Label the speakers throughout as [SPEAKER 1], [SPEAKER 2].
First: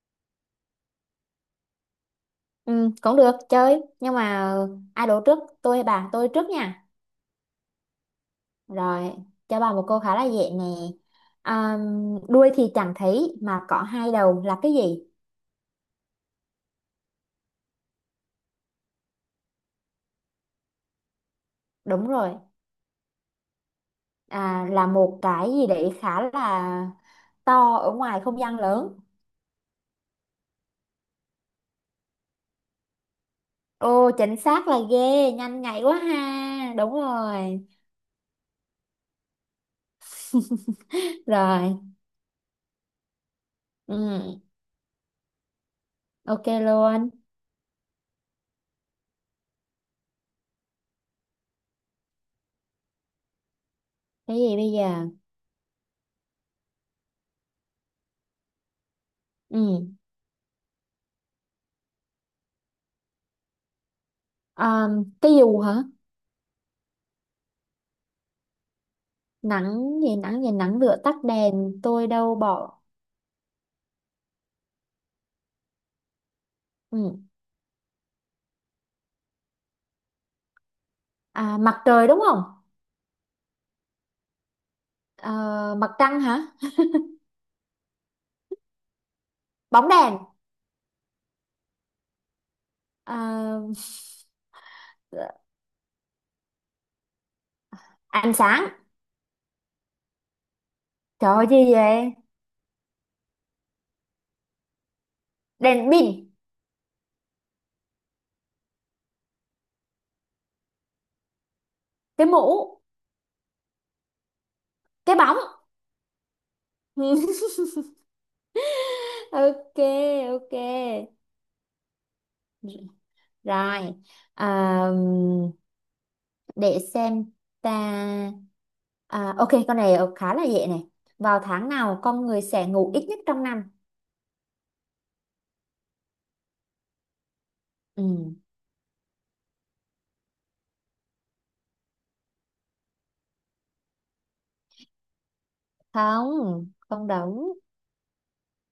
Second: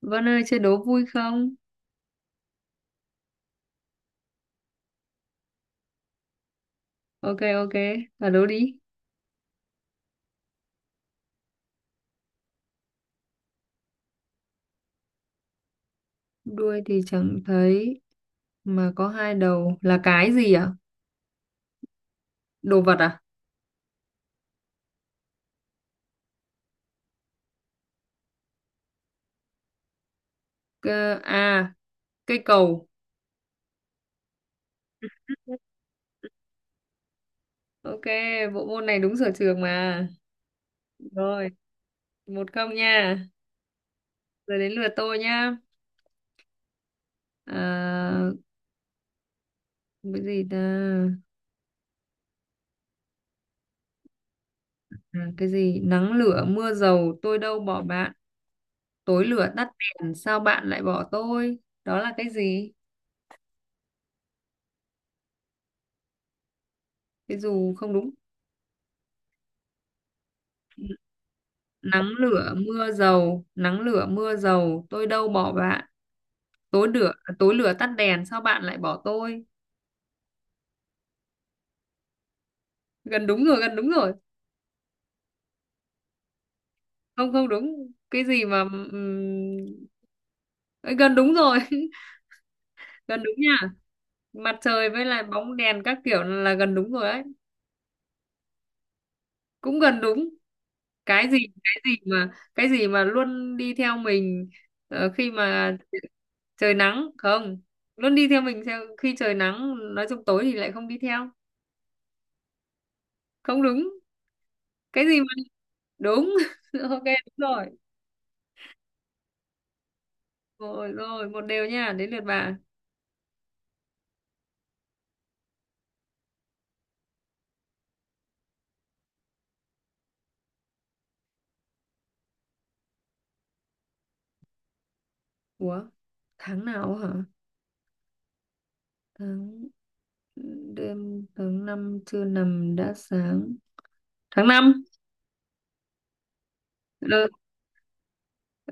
[SPEAKER 1] Vân ơi chơi đố vui không?
[SPEAKER 2] Ừ, cũng được chơi nhưng mà ai đổ trước tôi hay bà tôi trước nha.
[SPEAKER 1] Ok ok, là đố đi.
[SPEAKER 2] Rồi, cho bà một câu khá là dễ nè. À, đuôi thì chẳng thấy mà có hai đầu là cái gì?
[SPEAKER 1] Đuôi thì chẳng thấy mà có hai đầu là cái gì ạ?
[SPEAKER 2] Đúng rồi.
[SPEAKER 1] Đồ vật à?
[SPEAKER 2] À, là một cái gì đấy khá là to ở ngoài không gian lớn.
[SPEAKER 1] Cơ, à, cây cầu.
[SPEAKER 2] Ô, chính xác, là ghê, nhanh nhạy quá ha, đúng rồi.
[SPEAKER 1] Ok, bộ môn này đúng sở trường mà. Rồi,
[SPEAKER 2] Rồi.
[SPEAKER 1] 1-0 nha.
[SPEAKER 2] Ừ,
[SPEAKER 1] Giờ đến lượt tôi nha.
[SPEAKER 2] ok luôn.
[SPEAKER 1] À, cái gì ta?
[SPEAKER 2] Cái gì bây giờ?
[SPEAKER 1] À, cái gì? Nắng lửa mưa dầu tôi đâu bỏ bạn. Tối lửa tắt
[SPEAKER 2] Ừ.
[SPEAKER 1] đèn sao bạn lại bỏ tôi? Đó là cái gì?
[SPEAKER 2] À, cái dù hả?
[SPEAKER 1] Cái dù không đúng.
[SPEAKER 2] Nắng gì, nắng gì, nắng lửa tắt đèn tôi
[SPEAKER 1] Nắng
[SPEAKER 2] đâu
[SPEAKER 1] lửa
[SPEAKER 2] bỏ.
[SPEAKER 1] mưa dầu, nắng lửa mưa dầu tôi đâu bỏ bạn,
[SPEAKER 2] Ừ.
[SPEAKER 1] tối lửa tắt đèn sao bạn lại bỏ tôi.
[SPEAKER 2] À, mặt trời đúng không?
[SPEAKER 1] Gần đúng rồi, gần đúng rồi.
[SPEAKER 2] Ờ, mặt trăng hả?
[SPEAKER 1] Không, không đúng. Cái gì mà
[SPEAKER 2] Bóng đèn,
[SPEAKER 1] ấy, gần đúng rồi. Gần đúng
[SPEAKER 2] à,
[SPEAKER 1] nha. Mặt trời với lại bóng đèn các kiểu là gần đúng rồi đấy.
[SPEAKER 2] ánh sáng.
[SPEAKER 1] Cũng gần đúng. cái
[SPEAKER 2] Trời
[SPEAKER 1] gì
[SPEAKER 2] ơi, gì vậy?
[SPEAKER 1] cái gì mà luôn đi theo mình. Ờ, khi mà
[SPEAKER 2] Đèn pin,
[SPEAKER 1] trời nắng không, luôn đi theo mình, theo khi trời nắng, nói chung tối thì lại không đi theo.
[SPEAKER 2] cái mũ,
[SPEAKER 1] Không đúng. Cái
[SPEAKER 2] cái
[SPEAKER 1] gì mà
[SPEAKER 2] bóng.
[SPEAKER 1] Đúng. Ok, đúng rồi.
[SPEAKER 2] Ok,
[SPEAKER 1] Rồi
[SPEAKER 2] ok.
[SPEAKER 1] rồi, một đều nha, đến lượt bà.
[SPEAKER 2] Rồi. À, để xem ta. À, ok, con này khá là dễ này. Vào tháng nào con người sẽ ngủ ít nhất trong năm?
[SPEAKER 1] Ủa tháng nào hả?
[SPEAKER 2] Ừ.
[SPEAKER 1] tháng Đêm tháng năm chưa nằm đã sáng. Tháng năm.
[SPEAKER 2] Không, không
[SPEAKER 1] Ừ.
[SPEAKER 2] đúng.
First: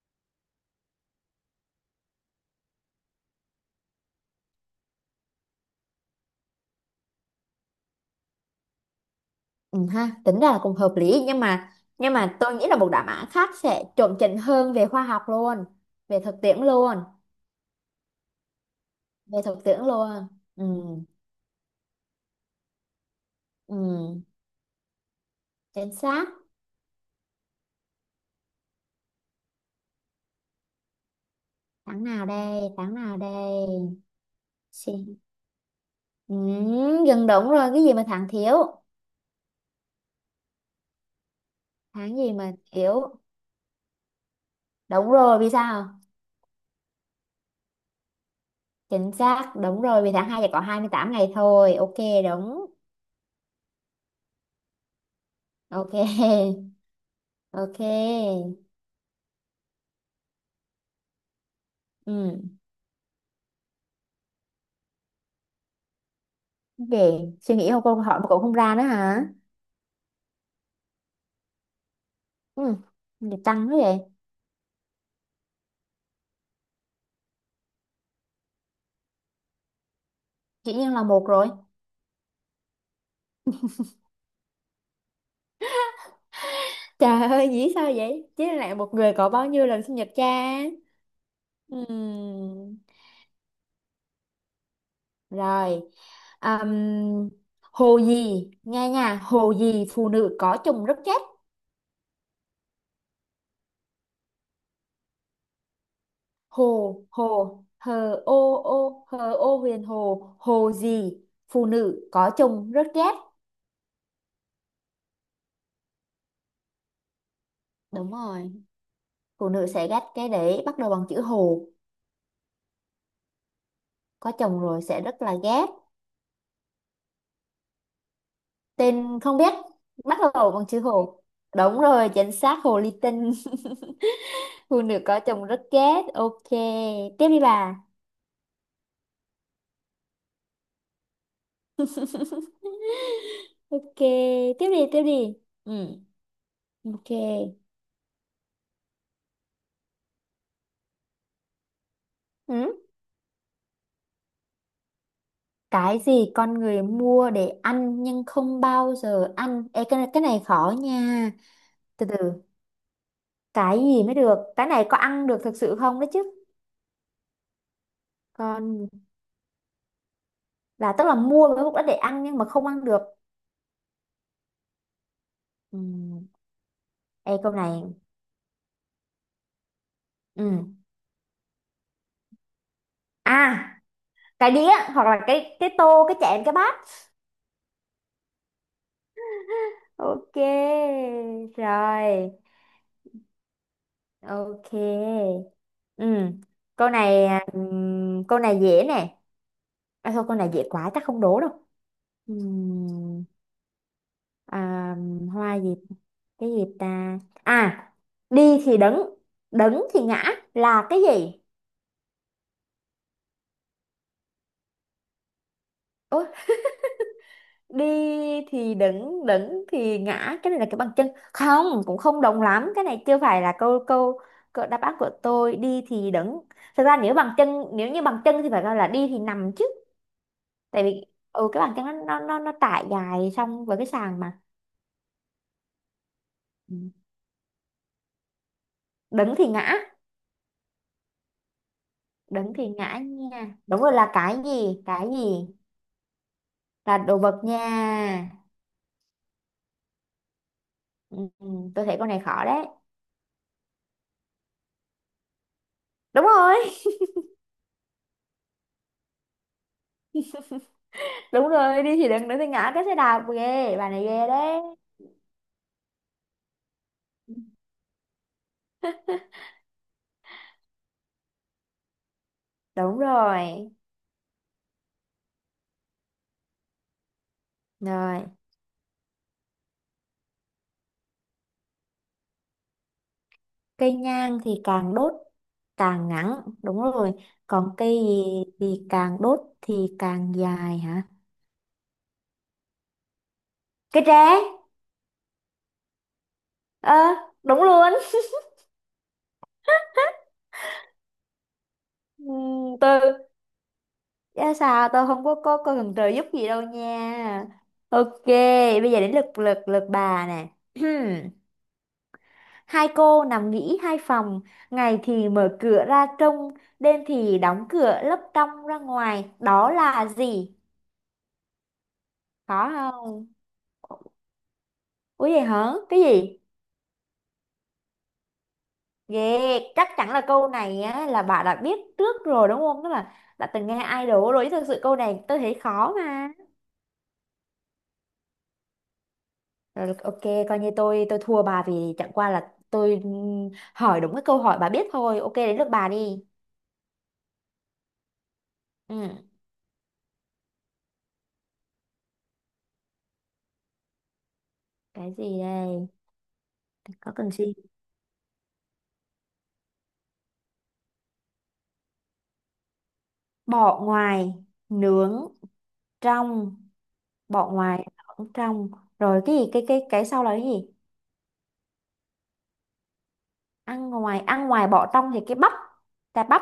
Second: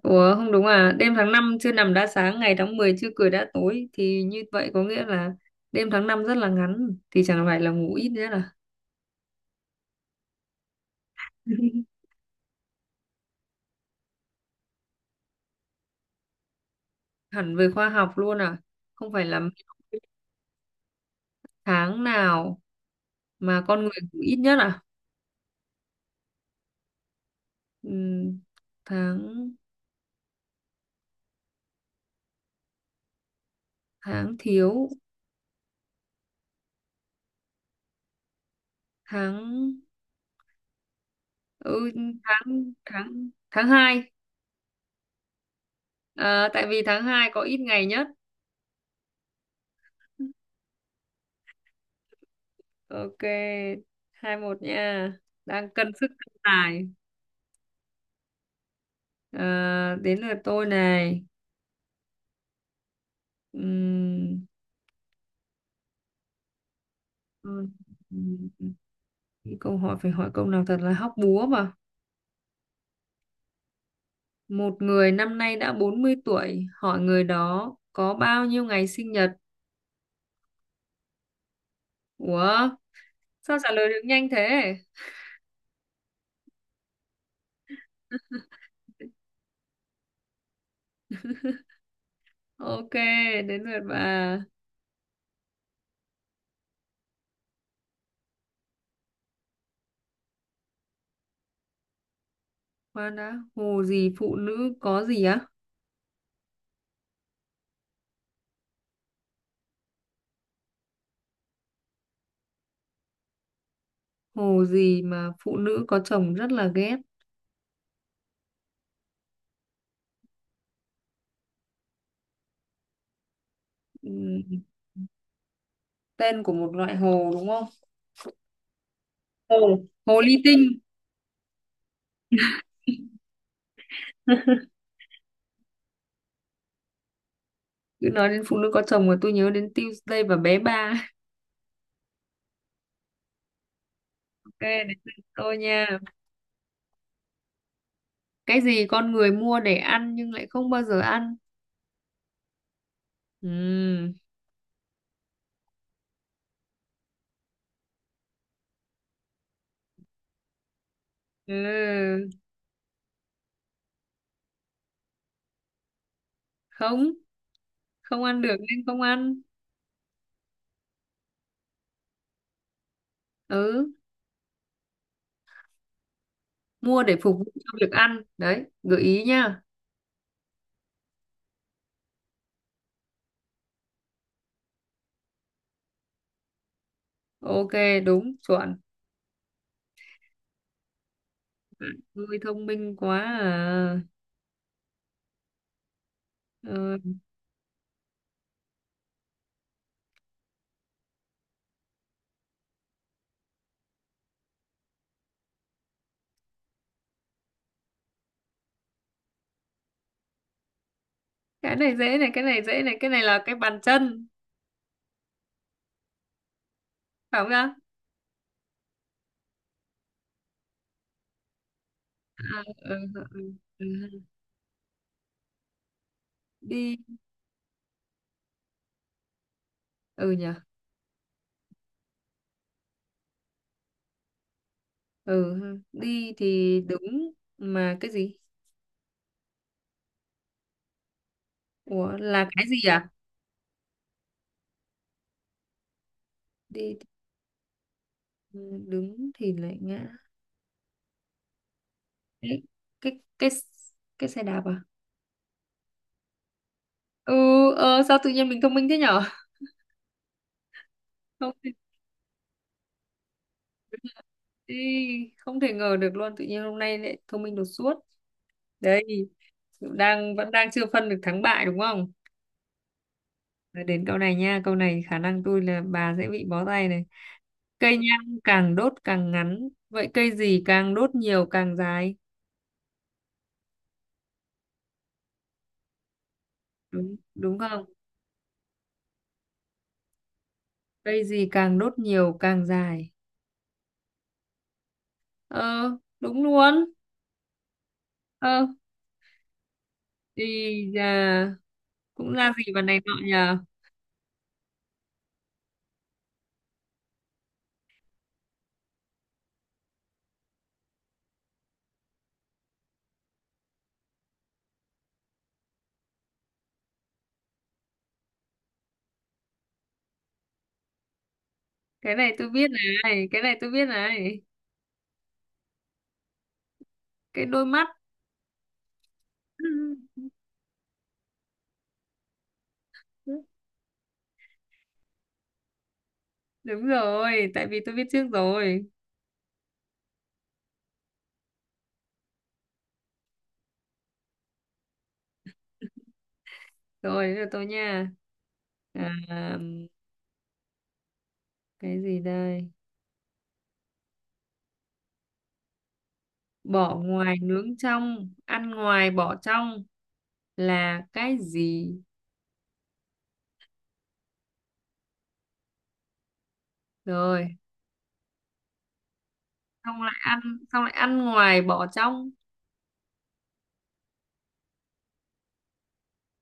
[SPEAKER 1] Ủa, không đúng à? Đêm tháng năm chưa nằm đã sáng, ngày tháng 10 chưa cười đã tối, thì như vậy có nghĩa là đêm tháng năm rất là ngắn, thì chẳng phải là ngủ ít nữa là.
[SPEAKER 2] Ừ, ha, tính ra là cũng hợp lý nhưng mà tôi nghĩ là một đáp án khác sẽ chuẩn chỉnh hơn về khoa học luôn, về thực tiễn luôn,
[SPEAKER 1] Hẳn về khoa học luôn à? Không phải
[SPEAKER 2] về
[SPEAKER 1] là
[SPEAKER 2] thực tiễn luôn. Ừ,
[SPEAKER 1] tháng nào mà con người
[SPEAKER 2] ừ,
[SPEAKER 1] ngủ ít nhất à?
[SPEAKER 2] chính xác.
[SPEAKER 1] Ừm, tháng
[SPEAKER 2] Tháng nào đây, tháng nào đây?
[SPEAKER 1] tháng thiếu.
[SPEAKER 2] Xin. Ừ, gần đúng rồi, cái gì mà tháng thiếu?
[SPEAKER 1] Tháng ừ,
[SPEAKER 2] Tháng gì mà
[SPEAKER 1] tháng
[SPEAKER 2] thiếu?
[SPEAKER 1] tháng tháng hai.
[SPEAKER 2] Đúng rồi, vì sao?
[SPEAKER 1] À, tại vì tháng hai có ít ngày nhất.
[SPEAKER 2] Chính xác, đúng rồi, vì tháng 2 chỉ có 28 ngày thôi. Ok, đúng.
[SPEAKER 1] Ok, 2-1 nha, đang cân
[SPEAKER 2] Ok.
[SPEAKER 1] sức cân tài.
[SPEAKER 2] Ok.
[SPEAKER 1] À, đến lượt tôi này.
[SPEAKER 2] Ừ.
[SPEAKER 1] Ừm,
[SPEAKER 2] Để suy
[SPEAKER 1] ừm,
[SPEAKER 2] nghĩ không, câu hỏi mà cậu không ra nữa hả?
[SPEAKER 1] Câu hỏi phải hỏi câu nào thật là hóc búa mà.
[SPEAKER 2] Ừ, vậy tăng thế vậy.
[SPEAKER 1] Một người năm nay đã 40 tuổi, hỏi người đó có bao nhiêu ngày sinh nhật?
[SPEAKER 2] Dĩ nhiên là một rồi.
[SPEAKER 1] Ủa, sao trả lời được nhanh thế?
[SPEAKER 2] Trời ơi, dĩ sao vậy? Chứ lại một người có bao nhiêu lần sinh nhật cha? Ừm.
[SPEAKER 1] Ok, đến lượt bà.
[SPEAKER 2] Rồi. Ừm, hồ gì? Nghe nha, hồ gì phụ nữ có chồng rất chết?
[SPEAKER 1] Khoan đã, hồ gì phụ nữ có gì á?
[SPEAKER 2] Hồ, hồ, hờ ô ô, hờ ô huyền hồ, hồ gì? Phụ nữ có chồng rất ghét.
[SPEAKER 1] Hồ gì mà phụ nữ có chồng rất là ghét?
[SPEAKER 2] Đúng rồi, phụ nữ sẽ ghét cái đấy bắt đầu bằng chữ hồ. Có chồng
[SPEAKER 1] Ừm,
[SPEAKER 2] rồi sẽ rất là ghét.
[SPEAKER 1] Tên của một loại hồ đúng không?
[SPEAKER 2] Tên không biết,
[SPEAKER 1] Hồ.
[SPEAKER 2] bắt
[SPEAKER 1] Hồ ly
[SPEAKER 2] đầu bằng
[SPEAKER 1] tinh.
[SPEAKER 2] chữ hồ. Đúng rồi, chính xác hồ ly tinh. Phụ nữ có chồng rất ghét. Ok, tiếp đi bà.
[SPEAKER 1] Cứ nói đến phụ nữ có chồng mà tôi nhớ đến Tuesday và bé ba.
[SPEAKER 2] Ok,
[SPEAKER 1] Ok,
[SPEAKER 2] tiếp đi,
[SPEAKER 1] đến
[SPEAKER 2] tiếp
[SPEAKER 1] lượt
[SPEAKER 2] đi.
[SPEAKER 1] tôi
[SPEAKER 2] Ừ,
[SPEAKER 1] nha.
[SPEAKER 2] ok.
[SPEAKER 1] Cái gì con người mua để ăn nhưng lại không bao giờ ăn?
[SPEAKER 2] Ừ.
[SPEAKER 1] Ừm.
[SPEAKER 2] Cái gì con người mua để ăn nhưng không bao giờ ăn? Ê, cái này khó nha. Từ
[SPEAKER 1] Ừ.
[SPEAKER 2] từ, cái gì mới được? Cái này có ăn được thực sự không đấy chứ?
[SPEAKER 1] Không, không ăn được
[SPEAKER 2] Còn
[SPEAKER 1] nên không ăn.
[SPEAKER 2] là tức là mua với mục đích để ăn nhưng mà không ăn được.
[SPEAKER 1] Ừ,
[SPEAKER 2] Ừ.
[SPEAKER 1] mua để
[SPEAKER 2] Ê,
[SPEAKER 1] phục vụ
[SPEAKER 2] câu
[SPEAKER 1] cho
[SPEAKER 2] này.
[SPEAKER 1] việc ăn. Đấy, gợi ý nha.
[SPEAKER 2] Ừ. À, cái đĩa hoặc là cái tô, cái chén, cái bát.
[SPEAKER 1] Ok, đúng, chuẩn.
[SPEAKER 2] Ok. Rồi.
[SPEAKER 1] Ôi thông minh quá à.
[SPEAKER 2] Ok. Ừ. Câu
[SPEAKER 1] Ờ,
[SPEAKER 2] này à, câu này dễ nè. À, thôi câu này dễ quá chắc không đố đâu. Ừm, à, hoa gì, cái gì ta? À, đi thì đứng, đứng thì ngã là cái gì?
[SPEAKER 1] cái này dễ này, cái này dễ này, cái này là cái bàn chân,
[SPEAKER 2] Ôi,
[SPEAKER 1] phải không nhá?
[SPEAKER 2] đi thì đứng, đứng thì ngã, cái này là cái bằng chân. Không, cũng không đồng
[SPEAKER 1] À,
[SPEAKER 2] lắm, cái
[SPEAKER 1] ừ,
[SPEAKER 2] này chưa
[SPEAKER 1] ừ,
[SPEAKER 2] phải
[SPEAKER 1] ừ.
[SPEAKER 2] là câu câu,
[SPEAKER 1] Ừ.
[SPEAKER 2] câu đáp án của tôi. Đi thì đứng, thực ra
[SPEAKER 1] Đi,
[SPEAKER 2] nếu bằng chân, nếu như bằng chân thì phải gọi là đi thì nằm chứ.
[SPEAKER 1] ừ nhỉ,
[SPEAKER 2] Tại vì, ừ, cái bàn chân nó trải dài xong với cái sàn mà.
[SPEAKER 1] ừ, ha. Đi
[SPEAKER 2] Ừ.
[SPEAKER 1] thì đứng mà cái gì?
[SPEAKER 2] Đứng thì ngã,
[SPEAKER 1] Ủa, là
[SPEAKER 2] đứng
[SPEAKER 1] cái
[SPEAKER 2] thì
[SPEAKER 1] gì
[SPEAKER 2] ngã
[SPEAKER 1] à?
[SPEAKER 2] nha, đúng rồi, là cái gì? Cái gì, là
[SPEAKER 1] Đi
[SPEAKER 2] đồ vật nha.
[SPEAKER 1] thì đứng thì lại ngã.
[SPEAKER 2] Ừ, ừ, tôi thấy con này khó
[SPEAKER 1] Cái
[SPEAKER 2] đấy.
[SPEAKER 1] cái cái cái xe đạp à?
[SPEAKER 2] Đúng rồi.
[SPEAKER 1] Ừ, ờ, sao tự nhiên mình thông minh thế nhở?
[SPEAKER 2] Đúng
[SPEAKER 1] Không thể,
[SPEAKER 2] rồi, đi thì đứng, đứng thì ngã, cái xe đạp. Ghê, bà này ghê đấy.
[SPEAKER 1] đi, không thể ngờ được luôn, tự nhiên hôm nay lại thông minh đột xuất. Đấy, đang vẫn đang chưa phân được thắng bại đúng không?
[SPEAKER 2] Đúng rồi.
[SPEAKER 1] Nói đến câu này nha, câu này khả năng tôi là bà sẽ bị bó tay này. Cây
[SPEAKER 2] Rồi,
[SPEAKER 1] nhang càng đốt càng ngắn, vậy cây gì càng đốt nhiều càng dài?
[SPEAKER 2] cây nhang thì càng đốt càng ngắn, đúng rồi.
[SPEAKER 1] Đúng đúng
[SPEAKER 2] Còn
[SPEAKER 1] không?
[SPEAKER 2] cây gì thì càng đốt thì càng dài hả?
[SPEAKER 1] Cây gì càng đốt nhiều càng dài?
[SPEAKER 2] Cây tre.
[SPEAKER 1] Ờ, đúng luôn.
[SPEAKER 2] Ờ, đúng luôn.
[SPEAKER 1] Ờ, thì à, cũng ra gì mà
[SPEAKER 2] Tôi.
[SPEAKER 1] này nọ nhờ.
[SPEAKER 2] Dạ, sao tôi không có cần trợ giúp gì đâu nha. Ok, bây giờ đến lượt lượt lượt bà nè. Hai cô nằm nghỉ hai phòng, ngày thì mở cửa ra trông, đêm thì đóng cửa lấp trong ra ngoài. Đó là gì?
[SPEAKER 1] Cái này tôi
[SPEAKER 2] Có
[SPEAKER 1] biết
[SPEAKER 2] không?
[SPEAKER 1] này, cái này tôi biết này.
[SPEAKER 2] Ủa vậy hả? Cái gì?
[SPEAKER 1] Cái đôi mắt.
[SPEAKER 2] Ghê, chắc chắn là câu này á, là bà đã biết trước rồi đúng không? Tức là đã từng nghe idol rồi, chứ thực sự câu này tôi thấy khó mà.
[SPEAKER 1] Đúng rồi, tại vì tôi biết trước rồi.
[SPEAKER 2] Rồi ok, coi như tôi thua bà vì chẳng qua là tôi hỏi đúng cái câu hỏi bà biết thôi. Ok, đến lượt bà đi.
[SPEAKER 1] Rồi, bây giờ tôi nha.
[SPEAKER 2] Ừ,
[SPEAKER 1] À, cái gì đây?
[SPEAKER 2] cái gì đây?
[SPEAKER 1] Bỏ
[SPEAKER 2] Có cần
[SPEAKER 1] ngoài
[SPEAKER 2] gì?
[SPEAKER 1] nướng trong, ăn ngoài bỏ trong là cái gì?
[SPEAKER 2] Bỏ ngoài, nướng trong, bỏ
[SPEAKER 1] Rồi,
[SPEAKER 2] ngoài, nướng trong. Rồi cái gì? Cái cái
[SPEAKER 1] xong
[SPEAKER 2] cái
[SPEAKER 1] lại
[SPEAKER 2] sau là
[SPEAKER 1] ăn
[SPEAKER 2] cái gì?
[SPEAKER 1] xong lại ăn ngoài bỏ trong.
[SPEAKER 2] Ăn ngoài bỏ trong thì cái bắp, cà bắp.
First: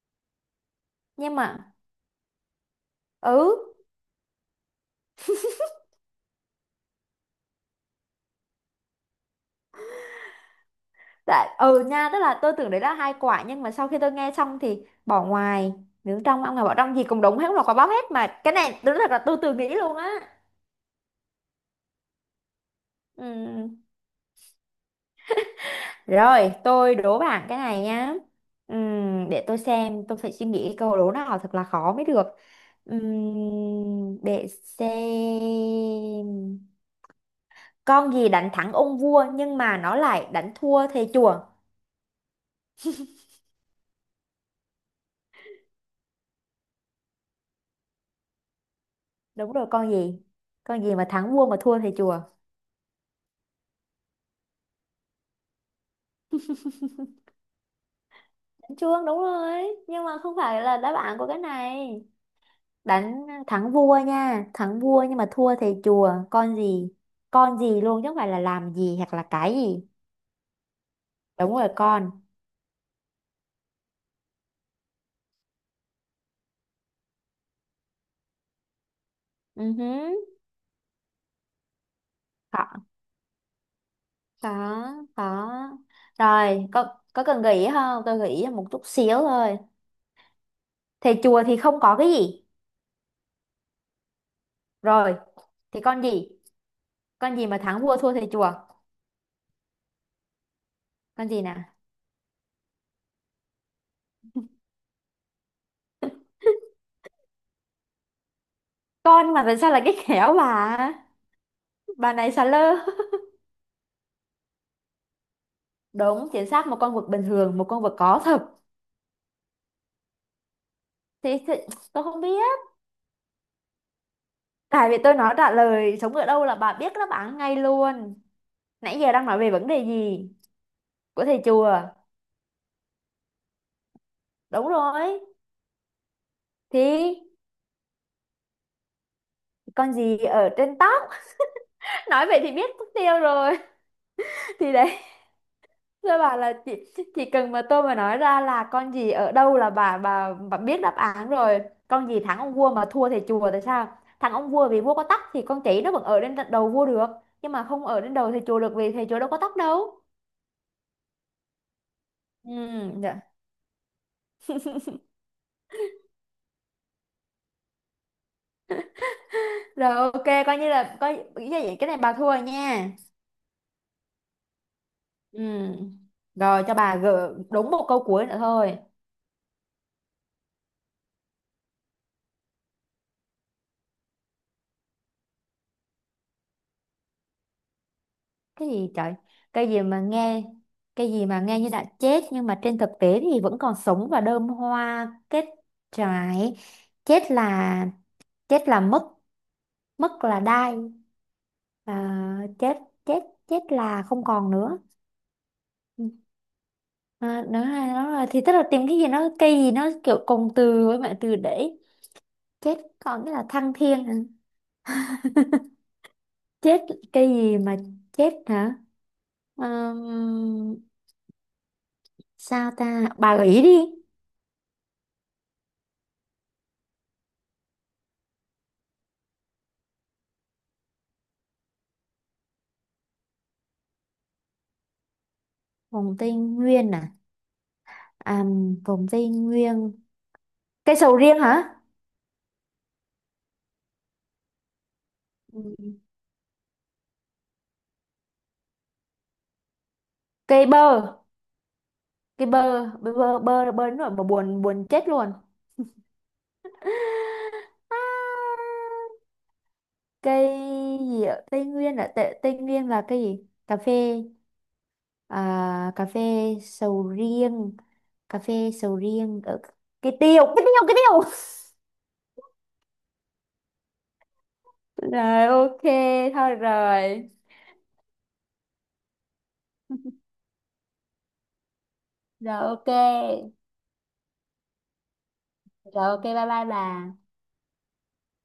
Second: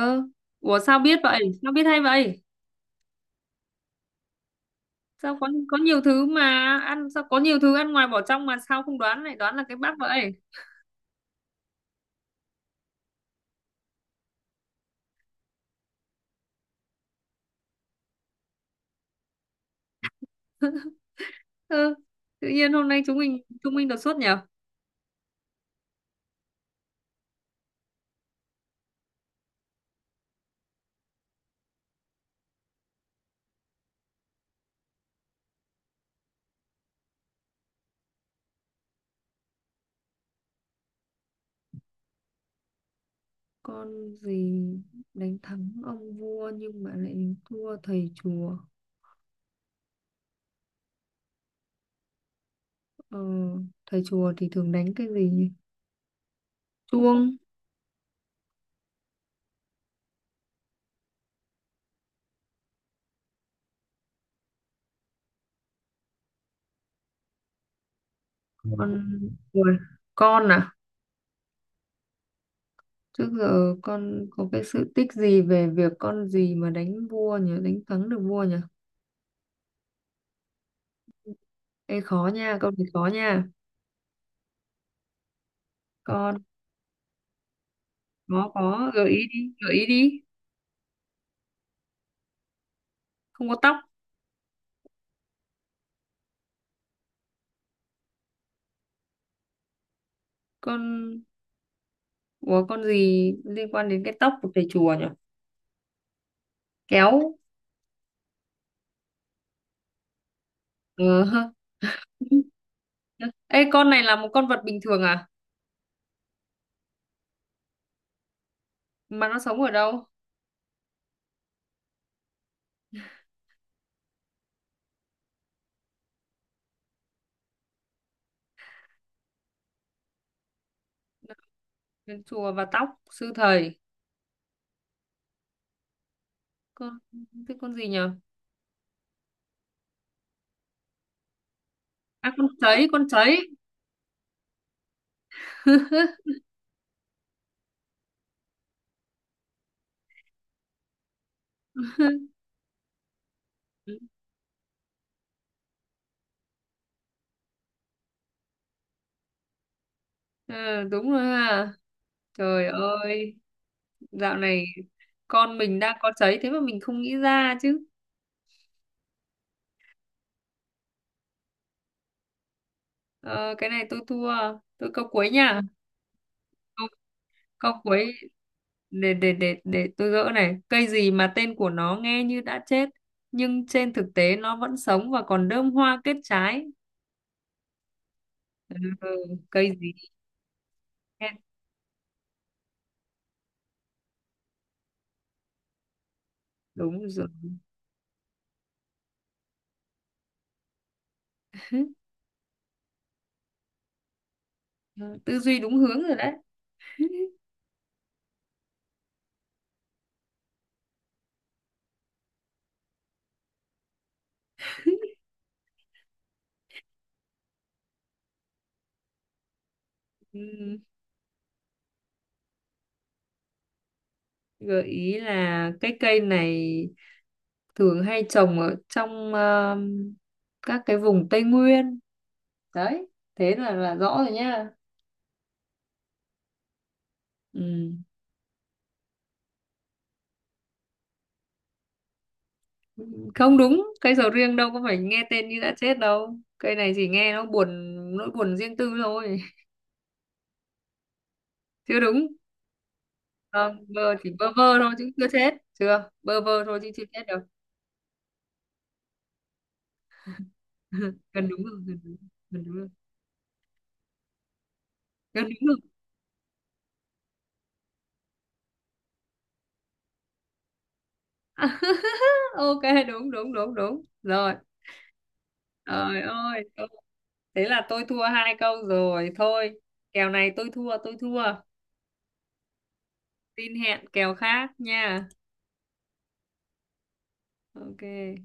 [SPEAKER 1] Ơ, ủa sao biết
[SPEAKER 2] Nhưng
[SPEAKER 1] vậy,
[SPEAKER 2] mà
[SPEAKER 1] sao biết hay vậy?
[SPEAKER 2] ừ.
[SPEAKER 1] Sao có nhiều thứ mà ăn, sao có nhiều thứ ăn ngoài bỏ trong mà sao không đoán lại đoán là cái bát vậy?
[SPEAKER 2] Tại, ừ nha, tức là tôi tưởng đấy là hai quả nhưng mà sau khi tôi nghe xong thì bỏ ngoài, nướng trong, ăn ngoài bỏ trong, gì cũng đúng hết, không là quả bóp hết mà, cái này đúng thật là tôi tự nghĩ luôn á.
[SPEAKER 1] Ơ, tự nhiên hôm nay chúng mình chúng
[SPEAKER 2] Ừm,
[SPEAKER 1] mình đột xuất nhở.
[SPEAKER 2] Rồi tôi đố bạn cái này nhá. Để tôi xem, tôi phải suy nghĩ câu đố nào thật là khó mới được. Để xem, con gì đánh thắng ông vua nhưng mà nó lại đánh thua thầy chùa?
[SPEAKER 1] Con gì đánh thắng ông vua nhưng mà lại thua thầy chùa?
[SPEAKER 2] Đúng rồi, con gì? Con gì mà thắng vua mà thua thầy chùa?
[SPEAKER 1] Ờ, thầy chùa thì thường đánh cái gì nhỉ? Chuông.
[SPEAKER 2] Chuông, đúng rồi nhưng mà không phải là đáp án của cái này. Đánh thắng vua nha, thắng vua nhưng mà thua thầy chùa, con gì? Con gì luôn chứ không phải là làm gì hoặc là
[SPEAKER 1] Con.
[SPEAKER 2] cái
[SPEAKER 1] Ui,
[SPEAKER 2] gì?
[SPEAKER 1] con à?
[SPEAKER 2] Đúng rồi, con.
[SPEAKER 1] Trước giờ con có cái sự tích gì về việc con gì mà đánh vua nhỉ, đánh thắng được vua nhỉ?
[SPEAKER 2] Ừ hứ.
[SPEAKER 1] Ê khó nha, câu
[SPEAKER 2] Có,
[SPEAKER 1] này khó nha.
[SPEAKER 2] có, có.
[SPEAKER 1] Con.
[SPEAKER 2] Rồi, có cần gợi ý không, tôi gợi ý là
[SPEAKER 1] Nó
[SPEAKER 2] một chút
[SPEAKER 1] có gợi
[SPEAKER 2] xíu
[SPEAKER 1] ý, đi
[SPEAKER 2] thôi.
[SPEAKER 1] gợi ý đi.
[SPEAKER 2] Thầy chùa thì không có cái gì?
[SPEAKER 1] Không có tóc.
[SPEAKER 2] Rồi, thì con gì? Con gì mà thắng vua thua thầy chùa?
[SPEAKER 1] Con.
[SPEAKER 2] Con gì nè?
[SPEAKER 1] Ủa con gì liên quan đến cái tóc của thầy chùa nhỉ? Kéo.
[SPEAKER 2] Con, mà tại sao là cái khéo bà?
[SPEAKER 1] Ờ hơ.
[SPEAKER 2] Bà này xà lơ.
[SPEAKER 1] Ê con này là một con vật bình thường à?
[SPEAKER 2] Đúng, chính xác một con vật bình thường, một con vật có thật.
[SPEAKER 1] Mà nó sống ở đâu?
[SPEAKER 2] Thì, tôi không biết. Tại vì tôi nói trả lời sống ở đâu là bà biết đáp án ngay luôn. Nãy giờ đang nói về vấn đề gì? Của thầy chùa.
[SPEAKER 1] Đến chùa và tóc sư thầy.
[SPEAKER 2] Đúng rồi.
[SPEAKER 1] Con,
[SPEAKER 2] Thì
[SPEAKER 1] cái con gì nhỉ?
[SPEAKER 2] con gì ở trên tóc? Nói
[SPEAKER 1] À
[SPEAKER 2] vậy
[SPEAKER 1] con
[SPEAKER 2] thì biết mất
[SPEAKER 1] sấy, con
[SPEAKER 2] tiêu
[SPEAKER 1] sấy.
[SPEAKER 2] rồi. Thì đấy. Thưa bà là chị chỉ cần mà tôi mà nói ra là con gì ở đâu là bà biết đáp án rồi. Con gì thắng ông vua mà thua thầy chùa, tại sao? Thắng ông vua vì vua có tóc thì con chỉ nó vẫn ở đến đầu vua được, nhưng mà không ở đến đầu thầy chùa được vì thầy chùa đâu có tóc đâu.
[SPEAKER 1] Ờ, đúng rồi ha. Trời
[SPEAKER 2] Ừ, dạ.
[SPEAKER 1] ơi, dạo này con mình đang có cháy thế mà mình không nghĩ ra chứ.
[SPEAKER 2] Rồi ok, coi như là coi ý là vậy, cái này bà thua rồi nha.
[SPEAKER 1] Ờ, cái này tôi thua, tôi câu cuối
[SPEAKER 2] Ừ.
[SPEAKER 1] nha.
[SPEAKER 2] Rồi cho
[SPEAKER 1] Câu,
[SPEAKER 2] bà gỡ đúng
[SPEAKER 1] câu
[SPEAKER 2] một câu
[SPEAKER 1] cuối,
[SPEAKER 2] cuối nữa thôi.
[SPEAKER 1] để tôi gỡ này. Cây gì mà tên của nó nghe như đã chết nhưng trên thực tế nó vẫn sống và còn đơm hoa kết trái.
[SPEAKER 2] Cái
[SPEAKER 1] Ừ,
[SPEAKER 2] gì trời? Cái
[SPEAKER 1] cây
[SPEAKER 2] gì
[SPEAKER 1] gì?
[SPEAKER 2] mà nghe, cái gì
[SPEAKER 1] Nhé?
[SPEAKER 2] mà nghe như đã chết nhưng mà trên thực tế thì vẫn còn sống và đơm hoa kết trái?
[SPEAKER 1] Đúng rồi.
[SPEAKER 2] Chết là chết là mất, mất là đai. À, chết, chết, chết là không còn nữa.
[SPEAKER 1] Tư duy đúng hướng
[SPEAKER 2] Ừ.
[SPEAKER 1] rồi đấy.
[SPEAKER 2] À, nữa là, nó là thì tức là tìm cái gì, nó cây gì, nó kiểu cùng từ với bạn từ để chết còn cái là thăng thiên hả? Chết, cây gì mà chết hả? Ừm,
[SPEAKER 1] Ừ,
[SPEAKER 2] Sao ta? Bà gợi ý đi.
[SPEAKER 1] gợi ý là cái cây này thường hay trồng ở trong ờ, các cái vùng Tây Nguyên đấy, thế là rõ rồi nhá.
[SPEAKER 2] Vùng Tây Nguyên à?
[SPEAKER 1] Ừ.
[SPEAKER 2] À, vùng Tây Nguyên. Cây sầu riêng hả?
[SPEAKER 1] Không đúng, cây sầu riêng đâu có phải nghe tên như
[SPEAKER 2] Ừ.
[SPEAKER 1] đã chết đâu, cây này chỉ nghe nó buồn, nỗi buồn riêng tư thôi.
[SPEAKER 2] Cây bơ.
[SPEAKER 1] Chưa đúng.
[SPEAKER 2] Cây bơ. Bơ, bơ, bơ,
[SPEAKER 1] Không,
[SPEAKER 2] bơ đến nỗi
[SPEAKER 1] bơ
[SPEAKER 2] mà
[SPEAKER 1] chỉ bơ
[SPEAKER 2] buồn,
[SPEAKER 1] vơ
[SPEAKER 2] buồn
[SPEAKER 1] thôi chứ
[SPEAKER 2] chết
[SPEAKER 1] chưa
[SPEAKER 2] luôn.
[SPEAKER 1] chết, chưa bơ vơ thôi chứ chưa chết đâu.
[SPEAKER 2] À, cây gì ạ?
[SPEAKER 1] Gần đúng rồi, gần đúng.
[SPEAKER 2] Tây
[SPEAKER 1] Gần đúng rồi,
[SPEAKER 2] Nguyên là cây gì? Cà phê.
[SPEAKER 1] gần đúng rồi.
[SPEAKER 2] À, cà phê sầu riêng. Cà phê sầu riêng. Ở... Cây tiêu. Cây tiêu, cây tiêu.
[SPEAKER 1] Ok, đúng đúng đúng đúng rồi.
[SPEAKER 2] Rồi, ok.
[SPEAKER 1] Trời
[SPEAKER 2] Thôi
[SPEAKER 1] ơi,
[SPEAKER 2] rồi.
[SPEAKER 1] thế là tôi thua 2 câu rồi thôi, kèo này tôi thua, tôi thua,
[SPEAKER 2] Rồi, ok.
[SPEAKER 1] tin hẹn kèo khác nha.
[SPEAKER 2] Rồi, ok. Bye bye bà.
[SPEAKER 1] Ok.